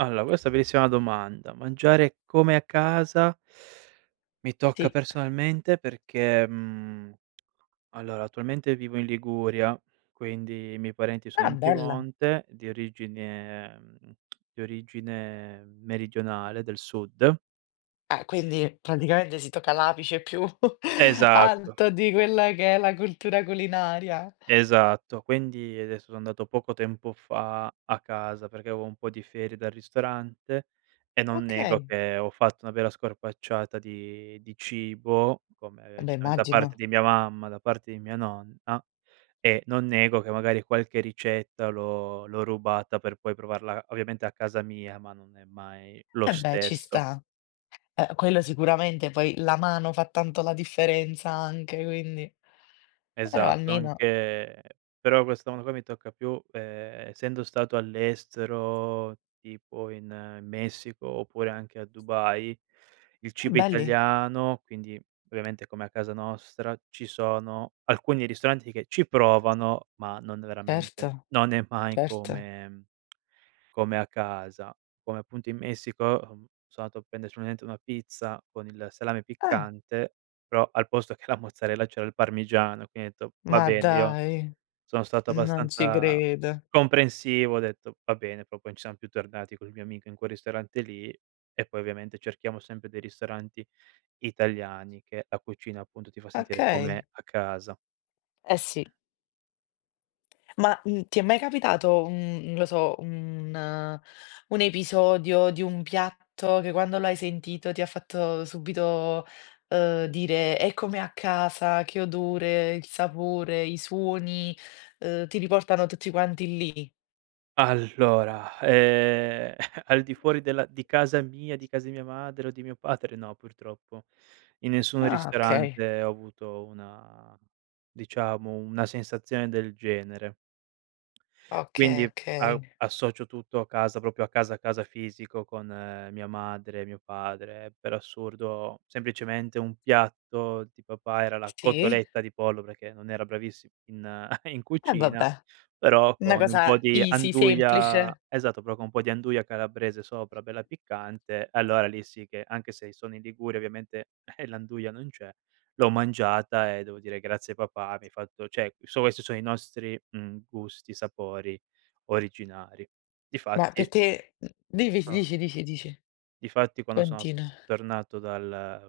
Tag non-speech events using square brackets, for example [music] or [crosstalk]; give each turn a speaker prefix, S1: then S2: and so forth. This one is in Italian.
S1: Allora questa bellissima domanda. Mangiare come a casa, mi tocca
S2: Sì.
S1: personalmente perché, mhmm, allora attualmente vivo in Liguria, quindi i miei parenti sono
S2: Ah,
S1: in
S2: bella.
S1: Piemonte, di origine ehm, [clicks tongue] di origine, meridionale, del sud
S2: Ah, quindi praticamente si tocca l'apice più [chuckles]
S1: Esatto.
S2: alto di quella che è la cultura culinaria.
S1: Esatto. Quindi, adesso, so andato poco tempo fa a casa, perché avevo un po' di ferie dal ristorante e non nego
S2: Okay.
S1: che ho fatto una vera scorpacciata di di cibo,
S2: Ah
S1: come,
S2: beh,
S1: giustamente, da parte
S2: immagino.
S1: di mia mamma, da parte di mia nonna, e non nego che, magari, qualche ricetta l'ho l'ho rubata per poi provarla, ovviamente, a casa mia, ma non è mai lo
S2: Eh beh, ci
S1: stesso.
S2: sta. Eh, quello sicuramente, poi la mano fa tanto la differenza anche, quindi però,
S1: Esatto.
S2: almeno
S1: Anche però, questo mondo qua mi tocca più ehm essendo stato all'estero, tipo, in Messico oppure anche a Dubai, il
S2: Ah,
S1: cibo
S2: belli.
S1: italiano, quindi, ovviamente, come a casa nostra, ci sono alcuni ristoranti che ci provano, ma non
S2: Erto,
S1: veramente, non è mai
S2: certo.
S1: come come a casa. Come, appunto, in Messico, uhm, sono andato a prendere solamente una pizza con il salame
S2: Eh.
S1: piccante, però, al posto che la mozzarella c'era il parmigiano. Quindi, ho detto: “Va
S2: Ma
S1: bene.” io
S2: dai,
S1: sono stato
S2: non ci
S1: abbastanza
S2: credo.
S1: comprensivo, ho detto: “Va bene.” però poi non siamo più tornati col mio amico in quel ristorante lì e, poi, ovviamente, cerchiamo sempre dei ristoranti italiani che la cucina, appunto, ti fa sentire
S2: Okay.
S1: come a casa.
S2: Eh, sì. Ma, mhmm, ti è mai capitato un non lo so, un un episodio di un piatto che quando l'hai sentito ti ha fatto subito, uhm, dire: "È come a casa." Che odore, il sapore, i suoni, uhm, ti riportano tutti quanti lì?
S1: Allora ehm [chuckles] al di fuori della di casa mia, di casa di mia madre o di mio padre no, purtroppo. In nessun
S2: Ah, okay.
S1: ristorante ho avuto una diciamo una sensazione del genere
S2: Okay,
S1: quindi, a
S2: okay.
S1: associo tutto a casa, proprio a casa, a casa fisico, con mia madre, mio padre. Per assurdo, semplicemente, un piatto di papà era la
S2: Sì.
S1: cotoletta di pollo perché non era bravissimo in [chuckles] in
S2: Eh
S1: cucina,
S2: vabbè,
S1: però
S2: 'na
S1: con un
S2: cosa
S1: po' di
S2: easy
S1: anduia
S2: semplice.
S1: esatto, però con un po' di anduia calabrese sopra, bella piccante, allora, lì, sì che, anche se i sono in Liguria, ovviamente, [chuckles] l'anduia non c'è, l'ho mangiata e devo dire: “Grazie, papà, mi hai fatto "cioè, questi sono i nostri, mhmm, gusti, sapori originari.
S2: Ma
S1: Difatti
S2: perché, uhm, div
S1: Ah.
S2: dici, dici, dici.
S1: Difatti quando sono
S2: Continua.
S1: tornato dal